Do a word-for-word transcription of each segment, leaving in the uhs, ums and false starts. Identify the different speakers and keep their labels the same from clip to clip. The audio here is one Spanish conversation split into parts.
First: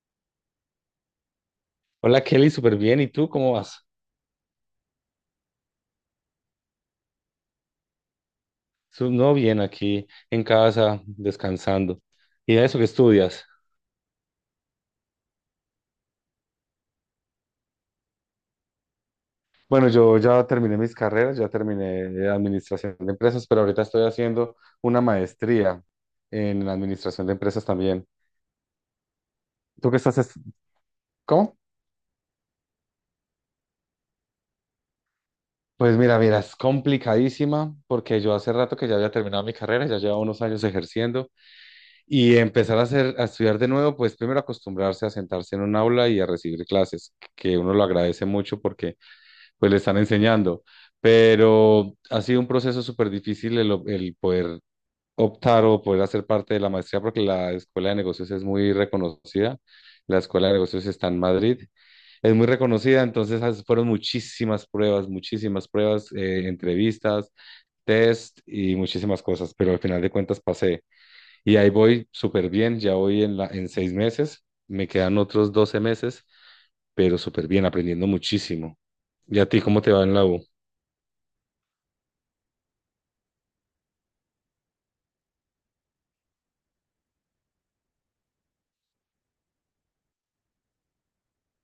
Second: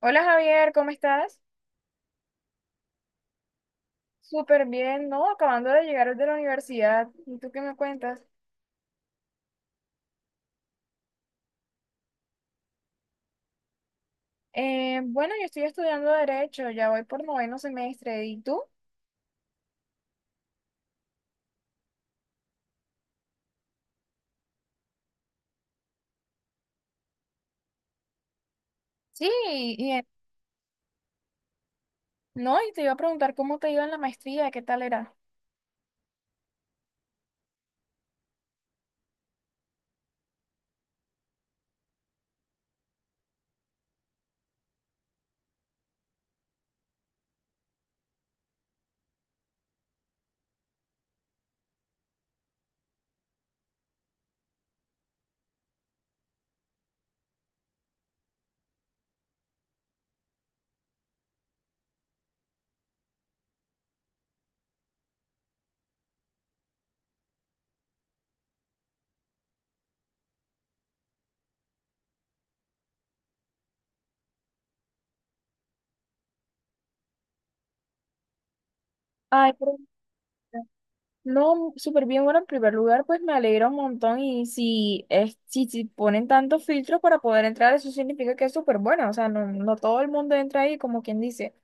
Speaker 1: Hola Javier, ¿cómo estás?
Speaker 2: Hola Kelly, súper bien. ¿Y tú cómo vas?
Speaker 1: Súper bien, ¿no? Acabando de llegar de la universidad. ¿Y tú qué me cuentas?
Speaker 2: Su- No, bien, aquí en casa, descansando. ¿Y eso qué estudias?
Speaker 1: Eh, bueno, yo estoy estudiando Derecho, ya voy por noveno semestre. ¿Y tú?
Speaker 2: Bueno, yo ya terminé mis carreras, ya terminé de administración de empresas, pero ahorita estoy haciendo una maestría en administración de empresas también.
Speaker 1: Sí,
Speaker 2: ¿Tú
Speaker 1: y,
Speaker 2: qué
Speaker 1: eh,
Speaker 2: estás? es- ¿Cómo?
Speaker 1: no, y te iba a preguntar cómo te iba en la maestría, ¿qué tal era?
Speaker 2: Pues mira, mira, es complicadísima porque yo hace rato que ya había terminado mi carrera, ya llevaba unos años ejerciendo y empezar a hacer, a estudiar de nuevo, pues primero acostumbrarse a sentarse en un aula y a recibir clases, que uno lo agradece mucho pues le están enseñando. Pero ha sido un proceso súper difícil el, o- el poder optar o poder hacer parte de la maestría porque la escuela de negocios es muy reconocida. La escuela de negocios está en Madrid. Es muy reconocida, entonces as- fueron muchísimas pruebas, muchísimas pruebas, eh, entrevistas, test y muchísimas cosas, pero al final de cuentas pasé. Y ahí voy súper bien, ya voy en, la, en seis meses, me quedan otros doce meses, pero súper bien, aprendiendo muchísimo. ¿Y a
Speaker 1: Ay,
Speaker 2: ti
Speaker 1: pero-
Speaker 2: cómo te va en la U?
Speaker 1: no, súper bien. Bueno, en primer lugar, pues me alegra un montón. Y si, es, si, si ponen tantos filtros para poder entrar, eso significa que es súper bueno. O sea, no, no todo el mundo entra ahí, como quien dice.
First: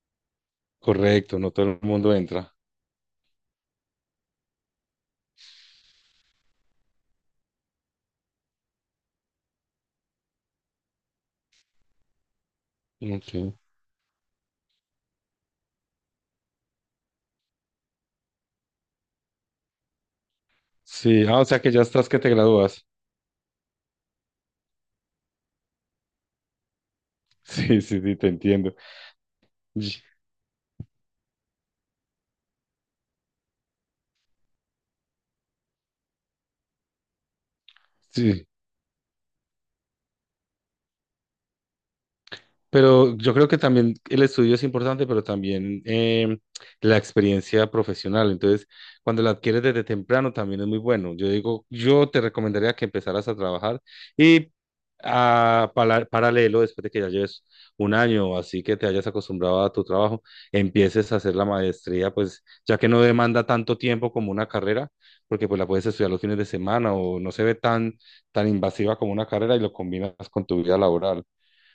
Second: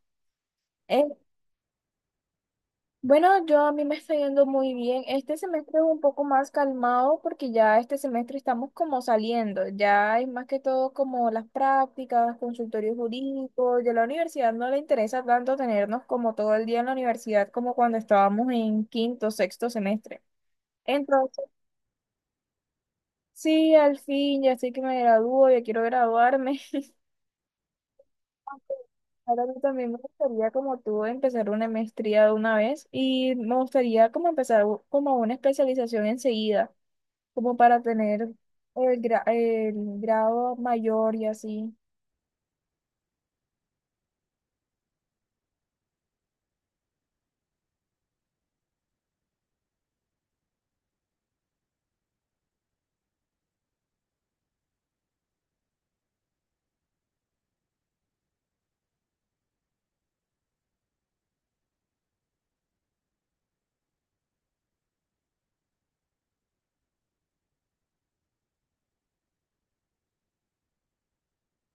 Speaker 1: Eh,
Speaker 2: Correcto, no todo el mundo entra.
Speaker 1: Bueno, yo a mí me está yendo muy bien. Este semestre es un poco más calmado porque ya este semestre estamos como saliendo. Ya es más que todo como las prácticas, consultorios
Speaker 2: Ok.
Speaker 1: jurídicos. Ya la universidad no le interesa tanto tenernos como todo el día en la universidad como cuando estábamos en quinto, sexto semestre.
Speaker 2: Sí, ah,
Speaker 1: Entonces,
Speaker 2: o sea que ya estás que te gradúas.
Speaker 1: sí, al fin, ya sé que me gradúo, ya quiero graduarme.
Speaker 2: Sí, sí, sí, te entiendo.
Speaker 1: Ahora yo también me
Speaker 2: Y-
Speaker 1: gustaría, como tú, empezar una maestría de una vez y me gustaría como empezar u- como una especialización enseguida. Como para tener
Speaker 2: Sí,
Speaker 1: el, gra- el grado mayor y así.
Speaker 2: pero yo creo que también el estudio es importante, pero también em, la experiencia profesional. Entonces, cuando la adquieres desde temprano también es muy bueno. Yo digo, yo te recomendaría que empezaras a trabajar y a pala- paralelo, después de que ya lleves un año o así que te hayas acostumbrado a tu trabajo, empieces a hacer la maestría, pues ya que no demanda tanto tiempo como una carrera, porque pues la puedes estudiar los fines de semana o no se ve tan, tan invasiva como una carrera y lo combinas con tu vida laboral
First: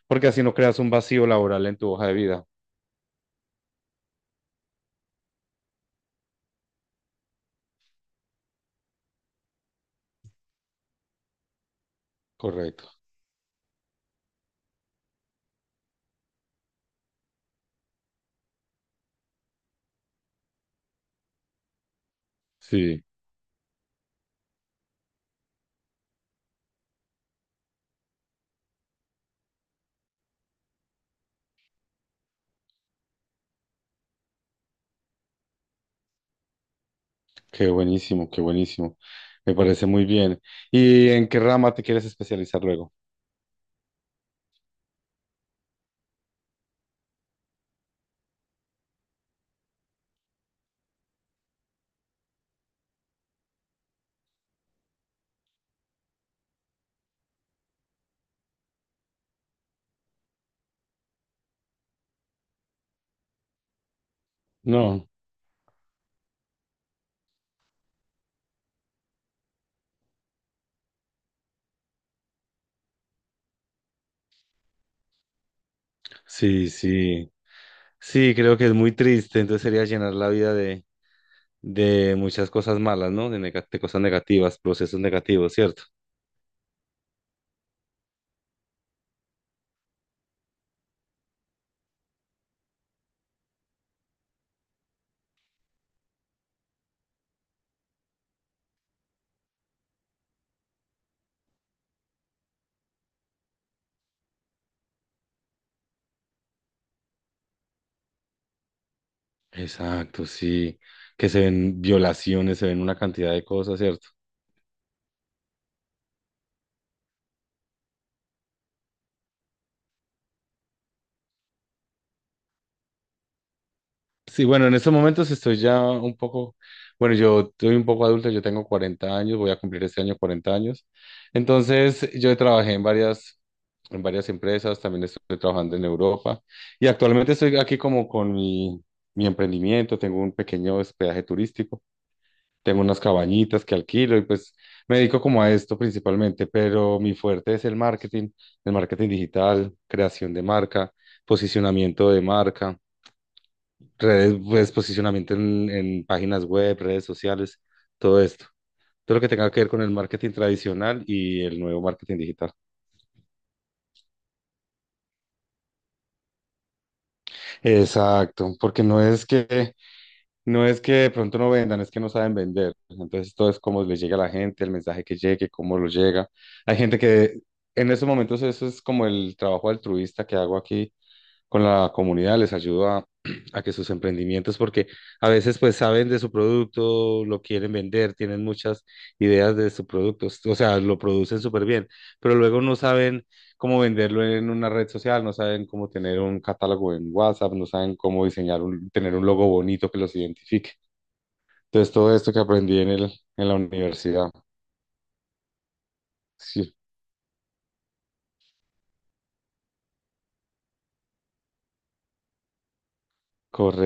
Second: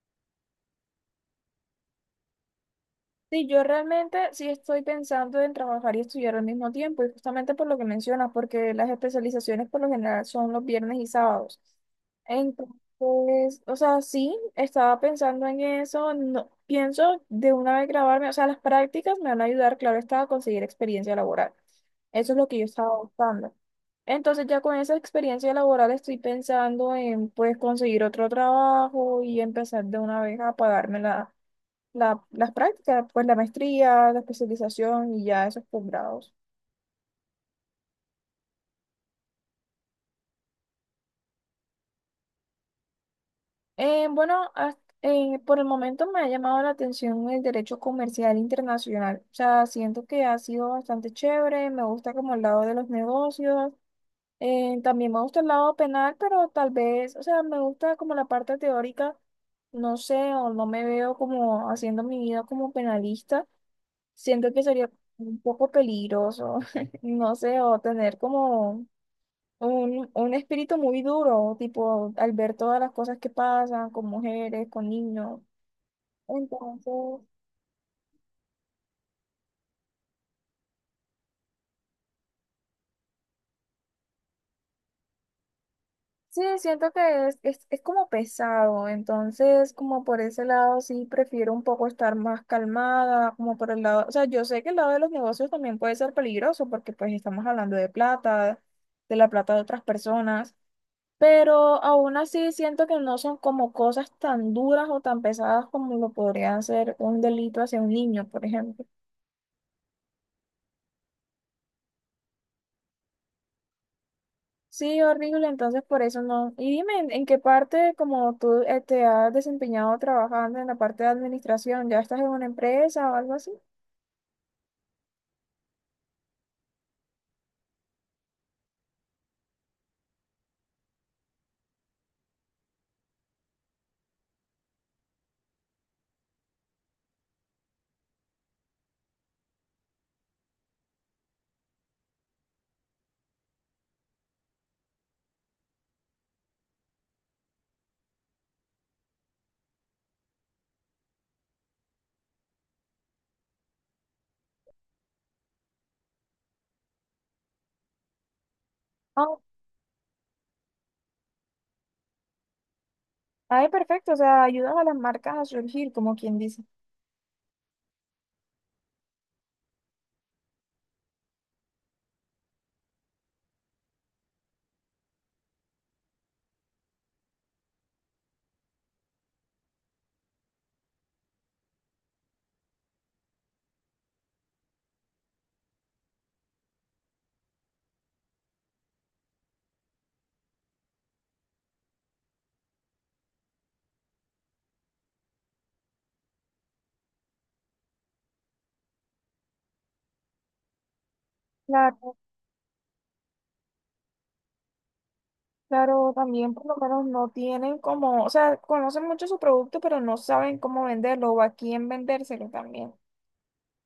Speaker 2: porque así no creas un vacío laboral en tu hoja de vida.
Speaker 1: Sí, yo realmente sí estoy pensando en trabajar y estudiar al mismo tiempo, y justamente por lo que mencionas, porque las especializaciones por lo general son los viernes y sábados.
Speaker 2: Correcto.
Speaker 1: Entonces, o sea, sí, estaba pensando en eso, no, pienso de una vez grabarme, o sea, las prácticas me van a ayudar, claro está, a conseguir experiencia laboral. Eso es lo que yo estaba
Speaker 2: Sí,
Speaker 1: buscando. Entonces, ya con esa experiencia laboral estoy pensando en, pues, conseguir otro trabajo y empezar de una vez a pagarme la la- las prácticas, pues la maestría, la especialización y ya esos posgrados.
Speaker 2: qué buenísimo, qué buenísimo. Me parece muy bien. ¿Y en qué rama te quieres especializar luego?
Speaker 1: Eh, bueno, has- eh, por el momento me ha llamado la atención el derecho comercial internacional. O sea, siento que ha sido bastante chévere, me gusta como el lado de los negocios, eh, también me gusta el lado penal, pero tal vez, o sea, me gusta como la parte teórica, no sé, o no me veo como haciendo mi vida como penalista. Siento que sería
Speaker 2: No,
Speaker 1: un poco peligroso, no sé, o tener como Un, un espíritu muy duro, tipo al ver todas las cosas que pasan con mujeres, con niños.
Speaker 2: sí,
Speaker 1: Entonces,
Speaker 2: sí, sí, creo que es muy triste, entonces sería llenar la vida de, de muchas cosas malas, ¿no? De, nega- de cosas negativas, procesos negativos, ¿cierto?
Speaker 1: sí, siento que es, es, es como pesado. Entonces, como por ese lado, sí, prefiero un poco estar más calmada, como por el lado, o sea, yo sé que el lado de los negocios también puede ser peligroso porque pues estamos hablando de plata, de la plata de otras personas. Pero aún así siento que no son como cosas tan duras o tan pesadas como lo podrían ser un delito hacia un niño, por ejemplo.
Speaker 2: Exacto, sí. Que se ven violaciones, se ven una cantidad de cosas, ¿cierto?
Speaker 1: Sí, horrible, entonces por eso no. Y dime, ¿en, en qué parte, como tú eh, te has desempeñado trabajando en la parte de administración, ya estás en una empresa o algo así?
Speaker 2: Sí, bueno, en estos momentos estoy ya un poco, bueno, yo soy un poco adulto, yo tengo cuarenta años, voy a cumplir este año cuarenta años. Entonces, yo trabajé en varias, en varias empresas, también estoy trabajando en Europa y actualmente estoy aquí como con mi, mi emprendimiento, tengo un pequeño hospedaje turístico, tengo unas cabañitas que alquilo y pues me dedico como a esto principalmente, pero mi fuerte es el marketing, el marketing digital, creación de marca, posicionamiento de marca redes, pues, posicionamiento en, en páginas web, redes sociales, todo esto. Todo lo que
Speaker 1: Oh,
Speaker 2: tenga que ver con el marketing tradicional y el nuevo marketing digital.
Speaker 1: ay, perfecto, o sea, ayudas a las marcas a surgir, como quien dice.
Speaker 2: Exacto, porque no es que, no es que de pronto no vendan, es que no saben vender. Entonces todo es cómo les llega a la gente, el mensaje que llegue, cómo lo llega. Hay gente que en estos momentos eso es como el trabajo altruista que hago aquí con la comunidad, les ayudo a, a que sus emprendimientos, porque a veces pues saben de su producto, lo quieren vender, tienen muchas ideas de su producto, o sea, lo producen súper bien, pero luego no saben cómo venderlo en una red social, no saben cómo tener un catálogo en WhatsApp, no saben cómo diseñar un, tener un logo bonito que los identifique. Entonces,
Speaker 1: Claro,
Speaker 2: todo esto que aprendí en el, en la universidad.
Speaker 1: claro, también por lo
Speaker 2: Sí,
Speaker 1: menos no tienen como, o sea, conocen mucho su producto, pero no saben cómo venderlo o a quién vendérselo también.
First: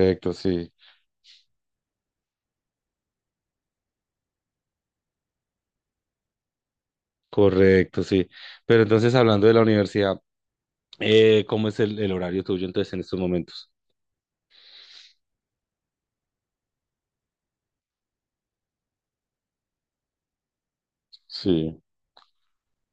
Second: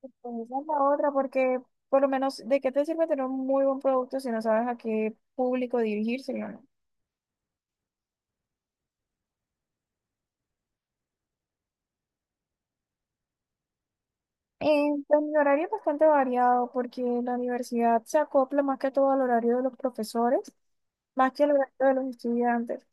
Speaker 1: Pues esa es
Speaker 2: sí,
Speaker 1: la otra, porque por lo menos, ¿de qué te sirve tener un muy buen producto si no sabes a qué público dirigírselo, no?
Speaker 2: correcto, sí. Pero entonces, hablando de la universidad, eh, ¿cómo es el, el horario tuyo entonces en estos momentos?
Speaker 1: Eh, pues, mi horario es bastante variado porque la universidad se acopla más que todo al horario de los profesores, más que al horario
Speaker 2: Sí,
Speaker 1: de los estudiantes.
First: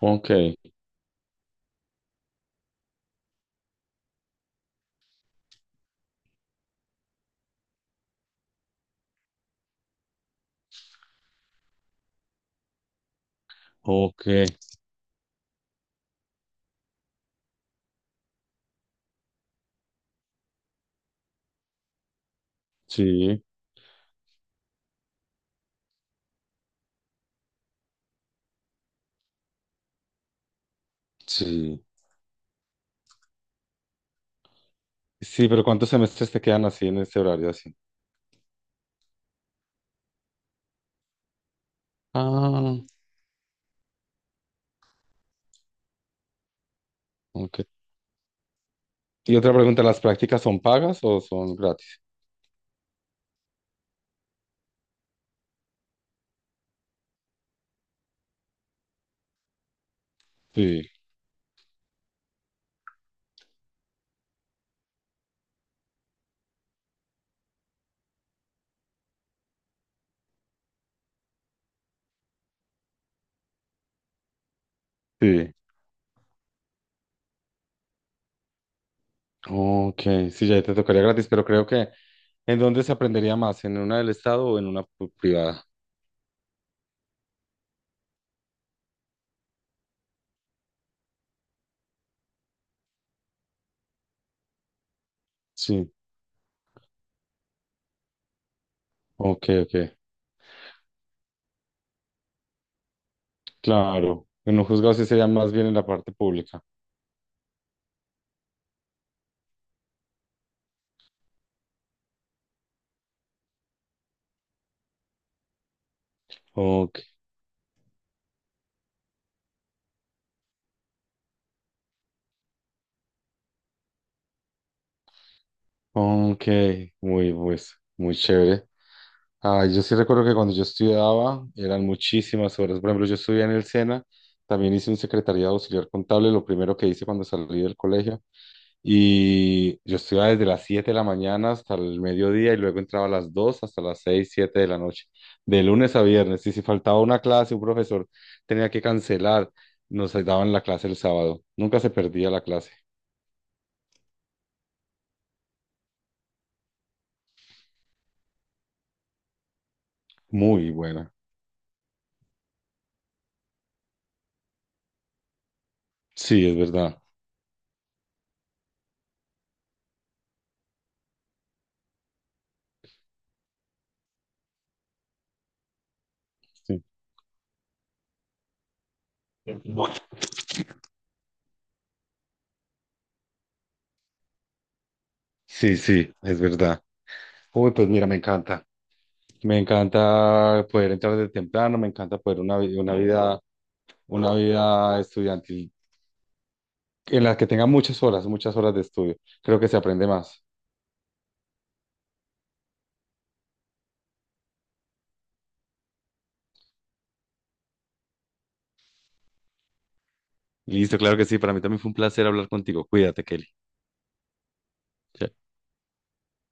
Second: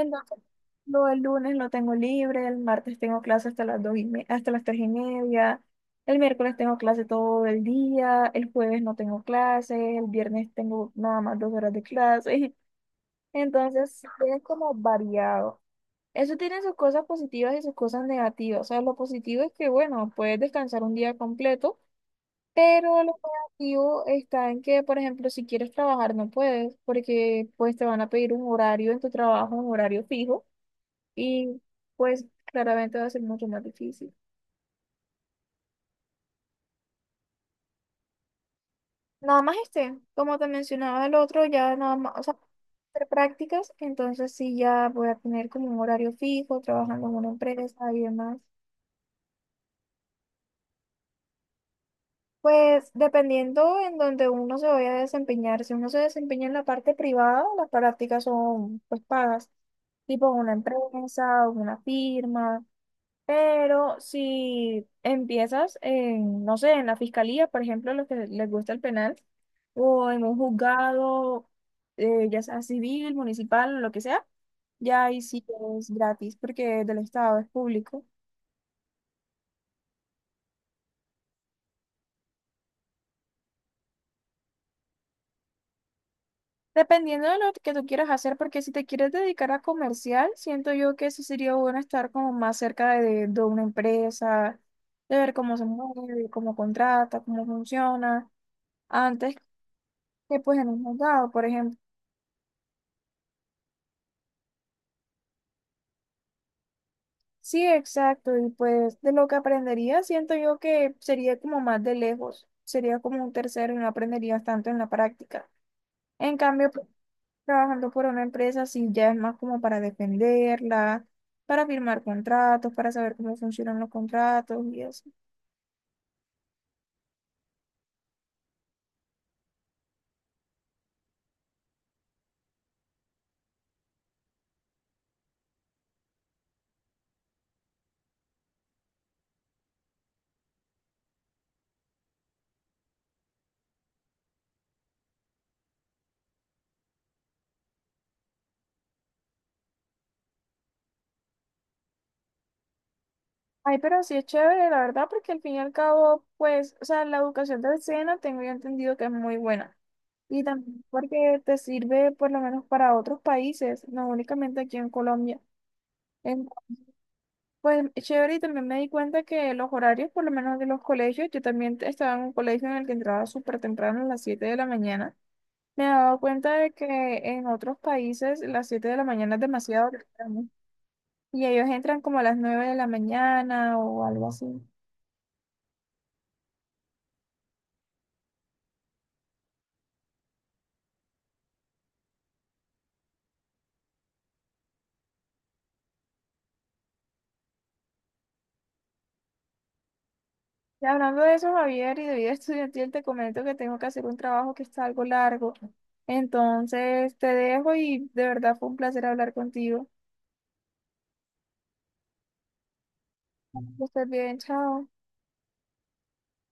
Speaker 2: ok,
Speaker 1: lo del lunes lo tengo libre, el martes tengo clase hasta las dos y me- hasta las tres y media, el miércoles tengo clase todo el día, el jueves no tengo clase, el viernes tengo nada más dos horas de clase. Entonces,
Speaker 2: ok,
Speaker 1: es como variado. Eso tiene sus cosas positivas y sus cosas negativas. O sea, lo positivo es que, bueno, puedes descansar un día completo. Pero lo
Speaker 2: sí,
Speaker 1: negativo está en que, por ejemplo, si quieres trabajar no puedes, porque pues te van a pedir un horario en tu trabajo, un horario fijo, y
Speaker 2: sí.
Speaker 1: pues claramente va a ser mucho más difícil.
Speaker 2: Sí, pero ¿cuántos semestres te quedan así en este horario así?
Speaker 1: Nada más este, como te mencionaba el otro, ya nada más, o sea,
Speaker 2: Ah,
Speaker 1: hacer prácticas, entonces sí ya voy a tener como un horario fijo, trabajando en una
Speaker 2: ok.
Speaker 1: empresa y demás.
Speaker 2: Y otra pregunta, ¿las prácticas son pagas o son gratis?
Speaker 1: Pues dependiendo en donde uno se vaya a desempeñar, si uno se desempeña en la parte privada, las prácticas son pues pagas, tipo en una
Speaker 2: Sí,
Speaker 1: empresa o una firma, pero si empiezas en, no sé, en la fiscalía, por ejemplo, los que les gusta el penal, o en un juzgado, eh, ya sea civil, municipal, lo que sea, ya ahí sí
Speaker 2: sí.
Speaker 1: es gratis porque es del Estado, es público.
Speaker 2: Ok, sí, ya te tocaría gratis, pero creo que ¿en dónde se aprendería más? ¿En una del Estado o en una pu- privada?
Speaker 1: Dependiendo de lo que tú quieras hacer, porque si te quieres dedicar a comercial, siento yo que sí sería bueno estar como más cerca de, de una empresa, de ver cómo se
Speaker 2: Sí,
Speaker 1: mueve, cómo contrata, cómo funciona, antes
Speaker 2: ok, ok.
Speaker 1: que pues en un juzgado, por ejemplo.
Speaker 2: Claro, en un juzgado sí sería más bien en la parte pública.
Speaker 1: Sí, exacto, y pues de lo que aprendería, siento yo que sería como más de lejos, sería como un tercero y no aprenderías tanto en la práctica. En cambio, pues,
Speaker 2: Ok,
Speaker 1: trabajando por una empresa, sí, ya es más como para defenderla, para firmar contratos, para saber cómo funcionan los contratos y eso.
Speaker 2: ok, muy, pues, muy chévere. Ah, yo sí recuerdo que cuando yo estudiaba eran muchísimas horas. Por ejemplo, yo estudié en el SENA, también hice un secretariado auxiliar contable, lo primero que hice cuando salí del colegio. Y yo estudiaba desde las siete de la mañana hasta el mediodía y luego entraba a las dos hasta las seis siete de la noche, de lunes a viernes. Y si faltaba una clase, un profesor tenía que cancelar, nos daban la clase el sábado. Nunca se perdía la clase.
Speaker 1: Ay, pero sí es chévere, la verdad, porque al fin y al cabo, pues, o sea, la educación de escena tengo yo entendido que es muy buena. Y
Speaker 2: Muy
Speaker 1: también
Speaker 2: buena.
Speaker 1: porque te sirve por lo menos para otros países, no únicamente aquí en Colombia.
Speaker 2: Sí, es
Speaker 1: Entonces,
Speaker 2: verdad.
Speaker 1: pues es chévere y también me di cuenta que los horarios, por lo menos de los colegios, yo también te- estaba en un colegio en el que entraba súper temprano a las siete de la mañana. Me he dado cuenta de
Speaker 2: Sí,
Speaker 1: que en otros países las siete de la mañana es demasiado temprano y ellos entran como a las nueve de la mañana o algo así.
Speaker 2: sí, sí, es verdad. Uy, pues mira, me encanta. Me encanta poder entrar de temprano, me encanta poder una, vi- una vida, una vida estudiantil en la que tenga muchas horas, muchas horas de estudio. Creo que se aprende más.
Speaker 1: Y hablando de eso, Javier, y de vida estudiantil, te comento que tengo que hacer un trabajo que está algo largo. Entonces, te dejo y de verdad fue un placer hablar contigo.
Speaker 2: Listo, claro que sí. Para mí también fue un placer hablar contigo. Cuídate, Kelly.
Speaker 1: Que estés bien, chao.
Speaker 2: Chao.